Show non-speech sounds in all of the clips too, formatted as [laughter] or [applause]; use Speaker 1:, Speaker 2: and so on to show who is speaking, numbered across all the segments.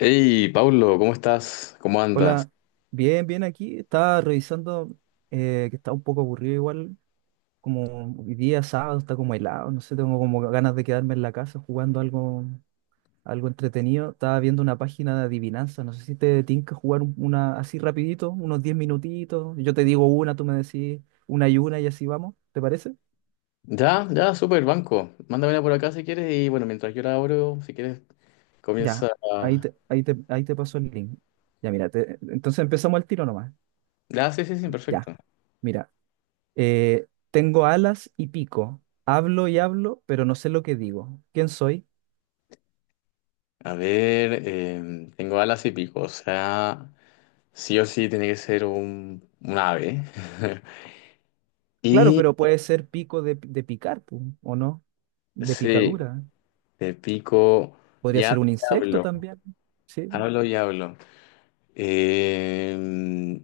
Speaker 1: Hey, Pablo, ¿cómo estás? ¿Cómo andas?
Speaker 2: Hola, bien, bien aquí. Estaba revisando que está un poco aburrido igual, como hoy día sábado está como helado, no sé, tengo como ganas de quedarme en la casa jugando algo, algo entretenido. Estaba viendo una página de adivinanza, no sé si te tinca jugar una así rapidito, unos 10 minutitos. Yo te digo una, tú me decís una y así vamos, ¿te parece?
Speaker 1: Ya, ya, súper, banco. Mándamela por acá si quieres y bueno, mientras yo la abro, si quieres,
Speaker 2: Ya,
Speaker 1: comienza.
Speaker 2: ahí te, ahí te, ahí te paso el link. Ya, mira, entonces empezamos al tiro nomás.
Speaker 1: Ya, sí, sí, sí,
Speaker 2: Ya.
Speaker 1: perfecto.
Speaker 2: Mira, tengo alas y pico. Hablo y hablo, pero no sé lo que digo. ¿Quién soy?
Speaker 1: A ver, tengo alas y pico, o sea, sí o sí tiene que ser un ave. [laughs]
Speaker 2: Claro,
Speaker 1: Y
Speaker 2: pero puede ser pico de picar, pu, ¿o no? De
Speaker 1: sí,
Speaker 2: picadura.
Speaker 1: de pico
Speaker 2: Podría ser un
Speaker 1: y
Speaker 2: insecto
Speaker 1: hablo,
Speaker 2: también. Sí,
Speaker 1: hablo y hablo. Eh,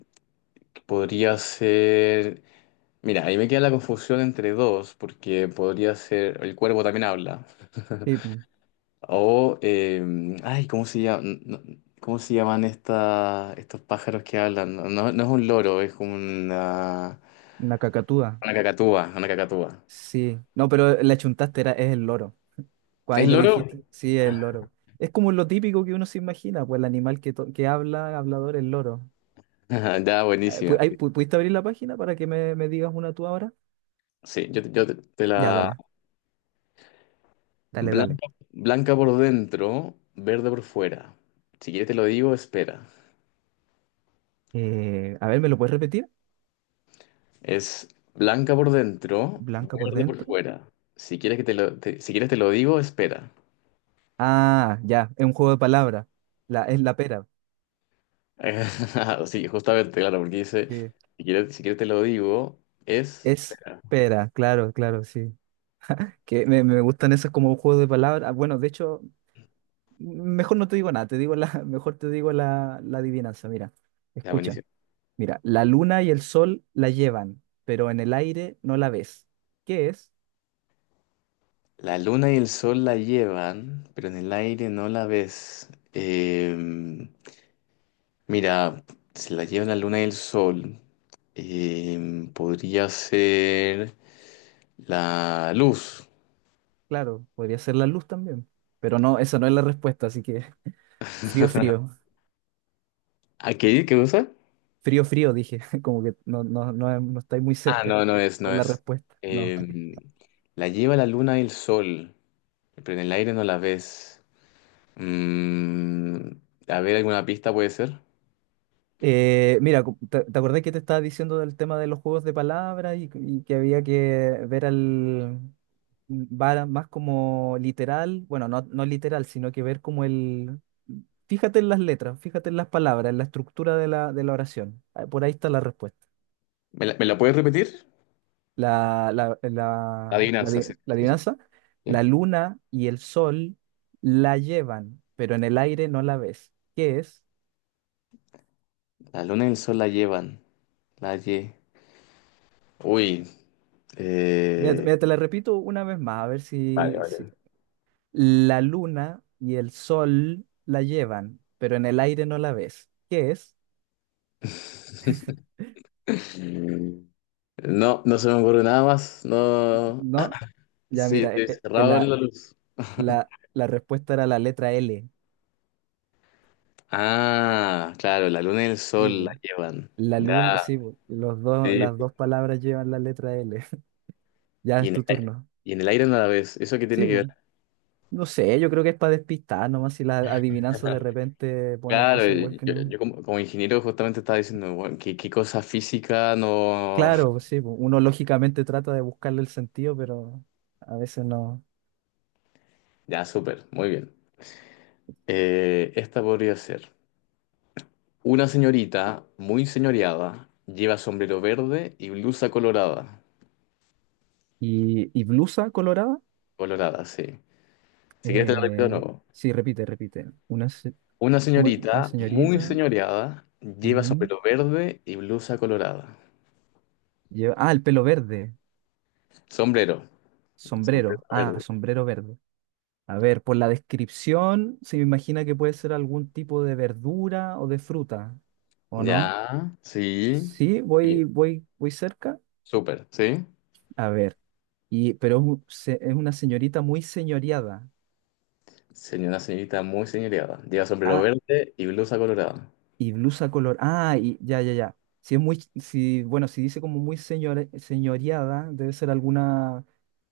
Speaker 1: podría ser. Mira, ahí me queda la confusión entre dos, porque podría ser el cuervo también habla.
Speaker 2: sí, pu,
Speaker 1: O, ay, ¿cómo se llama? ¿Cómo se llaman estos pájaros que hablan? No, no es un loro, es como
Speaker 2: una cacatúa.
Speaker 1: una cacatúa, una cacatúa.
Speaker 2: Sí. No, pero la chuntaste era, es el loro. Ahí
Speaker 1: ¿Es
Speaker 2: lo
Speaker 1: loro?
Speaker 2: dijiste. Sí, es el loro. Es como lo típico que uno se imagina, pues el animal que, que habla, hablador, el loro.
Speaker 1: [laughs] Ya, buenísima.
Speaker 2: ¿Pudiste abrir la página para que me digas una tú ahora?
Speaker 1: Sí, yo te
Speaker 2: Ya,
Speaker 1: la...
Speaker 2: dale, dale, dale.
Speaker 1: Blanca, blanca por dentro, verde por fuera. Si quieres te lo digo, espera.
Speaker 2: A ver, ¿me lo puedes repetir?
Speaker 1: Es blanca por dentro,
Speaker 2: Blanca por
Speaker 1: verde por
Speaker 2: dentro.
Speaker 1: fuera. Si quieres que si quieres te lo digo, Espera.
Speaker 2: Ah, ya, es un juego de palabras. La, es la pera.
Speaker 1: [laughs] Sí, justamente, claro, porque dice,
Speaker 2: Sí.
Speaker 1: si quieres, si quieres te lo digo, es...
Speaker 2: Es
Speaker 1: Espera.
Speaker 2: pera, claro, claro, sí. Que me gustan esos como juegos de palabras. Ah, bueno, de hecho, mejor no te digo nada, te digo la, [laughs] mejor te digo la, la adivinanza. Mira,
Speaker 1: Ya,
Speaker 2: escucha.
Speaker 1: buenísimo.
Speaker 2: Mira, la luna y el sol la llevan, pero en el aire no la ves. ¿Qué es?
Speaker 1: La luna y el sol la llevan, pero en el aire no la ves. Mira, si la llevan la luna y el sol, podría ser la luz.
Speaker 2: Claro, podría ser la luz también. Pero no, esa no es la respuesta, así que [laughs] frío, frío.
Speaker 1: ¿A qué? ¿Qué usa?
Speaker 2: Frío, frío, dije, [laughs] como que no, no, no, no estáis muy
Speaker 1: Ah,
Speaker 2: cerca
Speaker 1: no, no es, no
Speaker 2: con la
Speaker 1: es.
Speaker 2: respuesta. No.
Speaker 1: Em, la lleva la luna y el sol, pero en el aire no la ves. Mm, a ver, ¿alguna pista puede ser?
Speaker 2: Mira, ¿te, te acordás que te estaba diciendo del tema de los juegos de palabras y que había que ver al va más como literal, bueno, no, no literal, sino que ver como el... Fíjate en las letras, fíjate en las palabras, en la estructura de la oración. Ah, por ahí está la respuesta.
Speaker 1: ¿Me me la puedes repetir?
Speaker 2: la, la,
Speaker 1: La
Speaker 2: la, la
Speaker 1: adivinanza,
Speaker 2: adi-
Speaker 1: sí.
Speaker 2: la
Speaker 1: Sí, sí.
Speaker 2: adivinanza, la
Speaker 1: Bien.
Speaker 2: luna y el sol la llevan, pero en el aire no la ves. ¿Qué es?
Speaker 1: La luna y el sol la llevan. La lle... Uy.
Speaker 2: Mira, te
Speaker 1: eh,
Speaker 2: mira, te la repito una vez más, a ver
Speaker 1: Vale,
Speaker 2: si, si...
Speaker 1: vale.
Speaker 2: La luna y el sol la llevan, pero en el aire no la ves. ¿Qué es?
Speaker 1: Mm, no, no se me ocurre nada más. No. Ah,
Speaker 2: ¿No? Ya
Speaker 1: sí,
Speaker 2: mira,
Speaker 1: estoy cerrado en la luz.
Speaker 2: la respuesta era la letra L.
Speaker 1: Ah, claro, la luna y el
Speaker 2: Sí,
Speaker 1: sol la
Speaker 2: po.
Speaker 1: llevan.
Speaker 2: La
Speaker 1: Ya.
Speaker 2: luna, sí, po. Los dos,
Speaker 1: Sí.
Speaker 2: las dos palabras llevan la letra L. [laughs] Ya
Speaker 1: Y
Speaker 2: es
Speaker 1: en el
Speaker 2: tu
Speaker 1: aire,
Speaker 2: turno.
Speaker 1: y en el aire nada vez, ¿eso qué tiene
Speaker 2: Sí,
Speaker 1: que ver?
Speaker 2: po. No sé, yo creo que es para despistar nomás si las adivinanzas de
Speaker 1: [laughs]
Speaker 2: repente ponen
Speaker 1: Claro,
Speaker 2: cosas igual que
Speaker 1: yo,
Speaker 2: no.
Speaker 1: yo como, como ingeniero justamente estaba diciendo, bueno, qué cosa física no...
Speaker 2: Claro, pues
Speaker 1: [laughs]
Speaker 2: sí, pues, uno lógicamente trata de buscarle el sentido, pero a veces no.
Speaker 1: Ya, súper, muy bien. Esta podría ser. Una señorita muy señoreada lleva sombrero verde y blusa colorada.
Speaker 2: Y blusa colorada,
Speaker 1: Colorada, sí. Si quieres te lo repito de
Speaker 2: eh,
Speaker 1: nuevo.
Speaker 2: sí, repite, repite. Una,
Speaker 1: Una
Speaker 2: ¿cómo era? Una
Speaker 1: señorita muy
Speaker 2: señorita.
Speaker 1: señoreada lleva
Speaker 2: Ujú,
Speaker 1: sombrero verde y blusa colorada.
Speaker 2: ah, el pelo verde,
Speaker 1: Sombrero. Sombrero
Speaker 2: sombrero. Ah,
Speaker 1: verde.
Speaker 2: sombrero verde. A ver, por la descripción se me imagina que puede ser algún tipo de verdura o de fruta, ¿o no?
Speaker 1: Ya, sí.
Speaker 2: Sí, voy, voy, voy cerca.
Speaker 1: Súper, ¿sí?
Speaker 2: A ver, y, pero es, es una señorita muy señoreada.
Speaker 1: Sería una señorita muy señoreada. Lleva sombrero
Speaker 2: Ah,
Speaker 1: verde y blusa colorada.
Speaker 2: y blusa color. Ah, y ya, ya, ya. Si es muy, si, bueno, si dice como muy señoreada, debe ser alguna,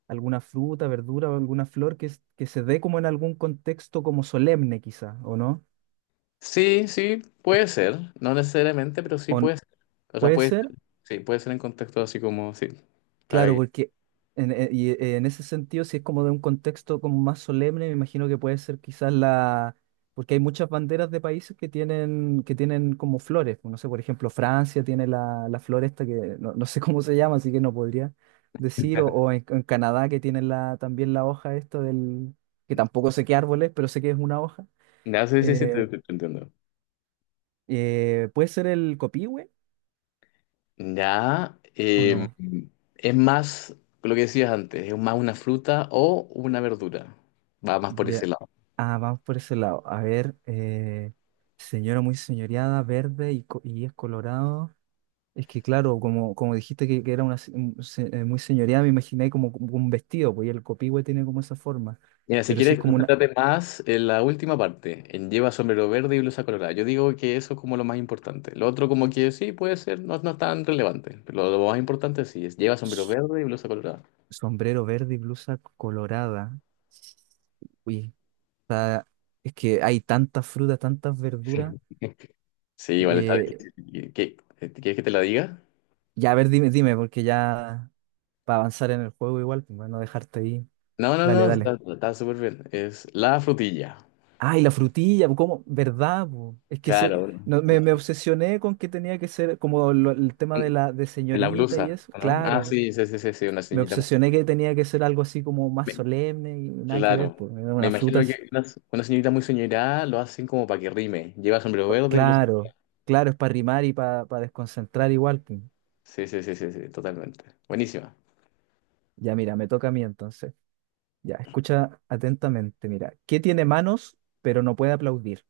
Speaker 2: alguna fruta, verdura o alguna flor que, que se dé como en algún contexto como solemne, quizá, ¿o no?
Speaker 1: Sí, sí, puede ser. No necesariamente, pero sí
Speaker 2: ¿O n-
Speaker 1: puede ser. O sea,
Speaker 2: ¿puede
Speaker 1: puede
Speaker 2: ser?
Speaker 1: ser. Sí, puede ser en contexto así como, sí. Para
Speaker 2: Claro,
Speaker 1: que-
Speaker 2: porque en ese sentido, si es como de un contexto como más solemne, me imagino que puede ser quizás la... Porque hay muchas banderas de países que tienen como flores, pues. No sé, por ejemplo, Francia tiene la, la flor esta que no, no sé [laughs] cómo se llama, así que no podría decir. O en Canadá que tienen la, también la hoja esta del... que tampoco sé qué árbol es, pero sé que es una hoja.
Speaker 1: Ya, sí, sí, sí,
Speaker 2: Eh,
Speaker 1: te entiendo.
Speaker 2: ¿Puede ser el copihue
Speaker 1: Ya,
Speaker 2: o no?
Speaker 1: es más lo que decías antes, es más una fruta o una verdura. Va más por ese
Speaker 2: Ya.
Speaker 1: lado.
Speaker 2: Ah, vamos por ese lado. A ver, señora muy señoreada, verde y, y es colorado. Es que claro, como, como dijiste que era una muy señoreada, me imaginé como, como un vestido, pues y el copihue tiene como esa forma.
Speaker 1: Mira, si
Speaker 2: Pero sí es
Speaker 1: quieres,
Speaker 2: como una
Speaker 1: concéntrate más en la última parte, en lleva sombrero verde y blusa colorada. Yo digo que eso es como lo más importante. Lo otro como que sí, puede ser, no, no es tan relevante, pero lo más importante sí es lleva sombrero
Speaker 2: s-
Speaker 1: verde y blusa colorada.
Speaker 2: sombrero verde y blusa colorada. Uy, está- es que hay tantas frutas, tantas
Speaker 1: Sí,
Speaker 2: verduras.
Speaker 1: [laughs] sí, igual está
Speaker 2: Eh,
Speaker 1: difícil. ¿Qué- qué- ¿Quieres que te la diga?
Speaker 2: ya, a ver, dime, dime, porque ya para avanzar en el juego igual, pues, para no dejarte ahí.
Speaker 1: No, no,
Speaker 2: Dale,
Speaker 1: no,
Speaker 2: dale.
Speaker 1: está súper bien. Es la frutilla.
Speaker 2: Ay, la frutilla, ¿cómo? ¿Verdad, po? Es que se,
Speaker 1: Claro,
Speaker 2: no,
Speaker 1: no,
Speaker 2: me obsesioné con que tenía que ser como el tema de
Speaker 1: no,
Speaker 2: la de
Speaker 1: la
Speaker 2: señorita y
Speaker 1: blusa,
Speaker 2: eso.
Speaker 1: ¿no? Ah,
Speaker 2: Claro,
Speaker 1: sí, sí, sí, sí, sí, una
Speaker 2: me
Speaker 1: ceñita muy...
Speaker 2: obsesioné que
Speaker 1: severa.
Speaker 2: tenía que ser algo así como más solemne y nada que ver,
Speaker 1: Claro.
Speaker 2: pues,
Speaker 1: Me
Speaker 2: unas
Speaker 1: imagino
Speaker 2: frutas.
Speaker 1: que una señorita muy soñorada lo hacen como para que rime. Lleva sombrero verde y los...
Speaker 2: Claro, claro, es para rimar y para desconcentrar igual, pues.
Speaker 1: Sí, sí, sí, sí, sí, totalmente. Buenísima.
Speaker 2: Ya, mira, me toca a mí entonces. Ya, escucha atentamente, mira. ¿Qué tiene manos pero no puede aplaudir?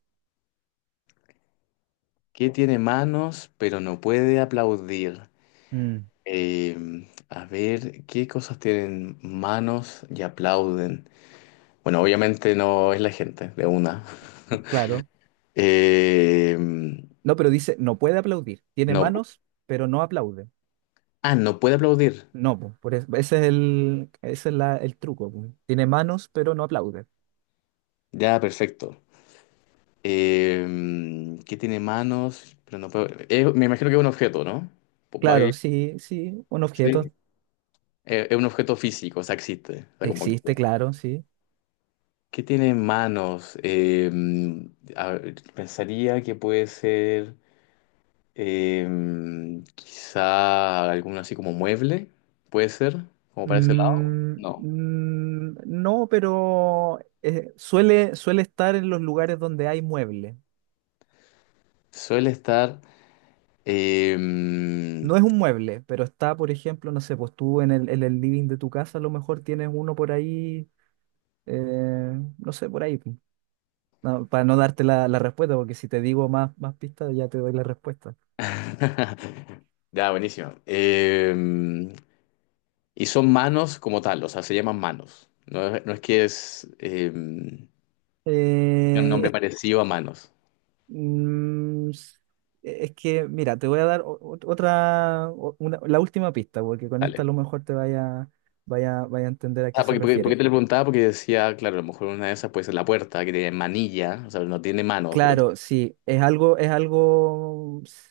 Speaker 1: ¿Qué tiene manos pero no puede aplaudir?
Speaker 2: Mm,
Speaker 1: Eh, a ver, ¿qué cosas tienen manos y aplauden? Bueno, obviamente no es la gente, de una.
Speaker 2: claro.
Speaker 1: Eh, no,
Speaker 2: No, pero dice, no puede aplaudir. Tiene manos pero no aplaude.
Speaker 1: ah, no puede aplaudir.
Speaker 2: No, po, por eso, ese es el, ese es el truco, po. Tiene manos, pero no aplaude.
Speaker 1: Ya, perfecto. ¿Qué tiene manos pero no puede... me imagino que es un objeto, ¿no? Va
Speaker 2: Claro, sí, sí, un
Speaker 1: Sí,
Speaker 2: objeto
Speaker 1: es un objeto físico, o sea, existe. O sea, como que,
Speaker 2: existe, claro, sí.
Speaker 1: ¿qué tiene manos? A ver, pensaría que puede ser eh, quizá alguno así como mueble, puede ser, como para ese lado. No,
Speaker 2: No, pero suele, suele estar en los lugares donde hay mueble.
Speaker 1: suele estar... eh,
Speaker 2: No es un mueble, pero está, por ejemplo, no sé, pues tú en el living de tu casa a lo mejor tienes uno por ahí, eh, no sé, por ahí, po. No, para no darte la, la respuesta, porque si te digo más, más pistas ya te doy la respuesta.
Speaker 1: [laughs] Ya, buenísimo. Y son manos como tal, o sea, se llaman manos. No es, no es que es... tiene un nombre
Speaker 2: Eh,
Speaker 1: parecido a manos.
Speaker 2: Mm, s- es que, mira, te voy a dar otra, la última pista, porque con esta a lo mejor te vaya, vaya, vaya a entender a qué
Speaker 1: Ah,
Speaker 2: se
Speaker 1: porque, porque, porque
Speaker 2: refiere.
Speaker 1: te lo preguntaba, porque decía, claro, a lo mejor una de esas puede ser la puerta, que tiene manilla, o sea, no tiene manos, pero
Speaker 2: Claro, sí, es algo, s-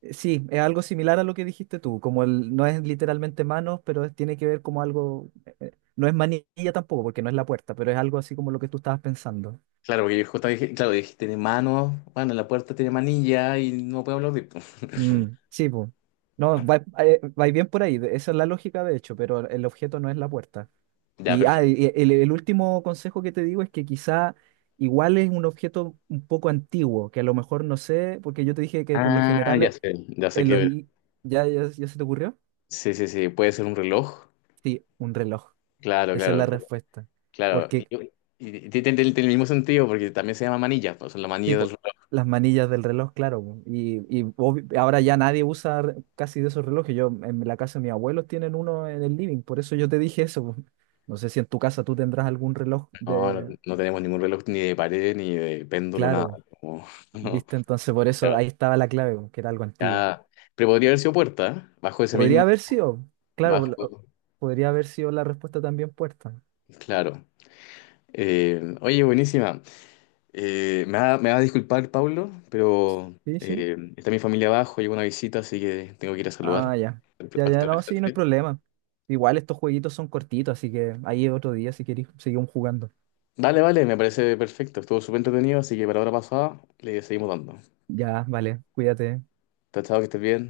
Speaker 2: eh, sí, es algo similar a lo que dijiste tú, como el, no es literalmente manos, pero tiene que ver como algo, no es manilla tampoco, porque no es la puerta, pero es algo así como lo que tú estabas pensando.
Speaker 1: claro, porque yo justo dije, claro, dije, tiene manos, bueno, la puerta tiene manilla y no puedo hablar de...
Speaker 2: Mm,
Speaker 1: [laughs]
Speaker 2: sí, pues. No, va, va bien por ahí, esa es la lógica de hecho, pero el objeto no es la puerta.
Speaker 1: Ya,
Speaker 2: Y ah,
Speaker 1: perfecto.
Speaker 2: y el último consejo que te digo es que quizá igual es un objeto un poco antiguo, que a lo mejor no sé, porque yo te dije que por lo
Speaker 1: Ah,
Speaker 2: general
Speaker 1: ya sé
Speaker 2: en los...
Speaker 1: que...
Speaker 2: li- ¿ya, ya, ya se te ocurrió?
Speaker 1: Sí, sí, sí, puede ser un reloj.
Speaker 2: Sí, un reloj.
Speaker 1: Claro,
Speaker 2: Esa es la
Speaker 1: claro,
Speaker 2: respuesta.
Speaker 1: claro.
Speaker 2: Porque,
Speaker 1: Y tiene el mismo sentido, porque también se llama manilla, pues la manilla del
Speaker 2: tipo,
Speaker 1: reloj.
Speaker 2: las manillas del reloj, claro, po. Ahora ya nadie usa casi de esos relojes. Yo en la casa de mis abuelos tienen uno en el living, por eso yo te dije eso, po. No sé si en tu casa tú tendrás algún reloj
Speaker 1: No, no,
Speaker 2: de...
Speaker 1: no tenemos ningún reloj ni de pared, ni de péndulo, nada.
Speaker 2: Claro.
Speaker 1: Como- [laughs] no,
Speaker 2: ¿Viste? Entonces por eso
Speaker 1: claro,
Speaker 2: ahí estaba la clave, po, que era algo antiguo.
Speaker 1: ya. Pero podría haber sido puerta, ¿eh? Bajo ese
Speaker 2: Podría
Speaker 1: mismo...
Speaker 2: haber sido, claro,
Speaker 1: Bajo,
Speaker 2: podría haber sido la respuesta también puerta.
Speaker 1: claro. Oye, buenísima. Me va a disculpar, Pablo, pero
Speaker 2: Sí, sí.
Speaker 1: está mi familia abajo, llegó una visita, así que tengo que ir a saludar.
Speaker 2: Ah, ya. Ya, ya, no, sí, no hay
Speaker 1: Actualmente.
Speaker 2: problema. Igual estos jueguitos son cortitos, así que ahí otro día si queréis seguimos jugando.
Speaker 1: Dale, vale, me parece perfecto. Estuvo súper entretenido, así que para la hora pasada le seguimos dando.
Speaker 2: Ya, vale, cuídate.
Speaker 1: Chao, chao, que estés bien.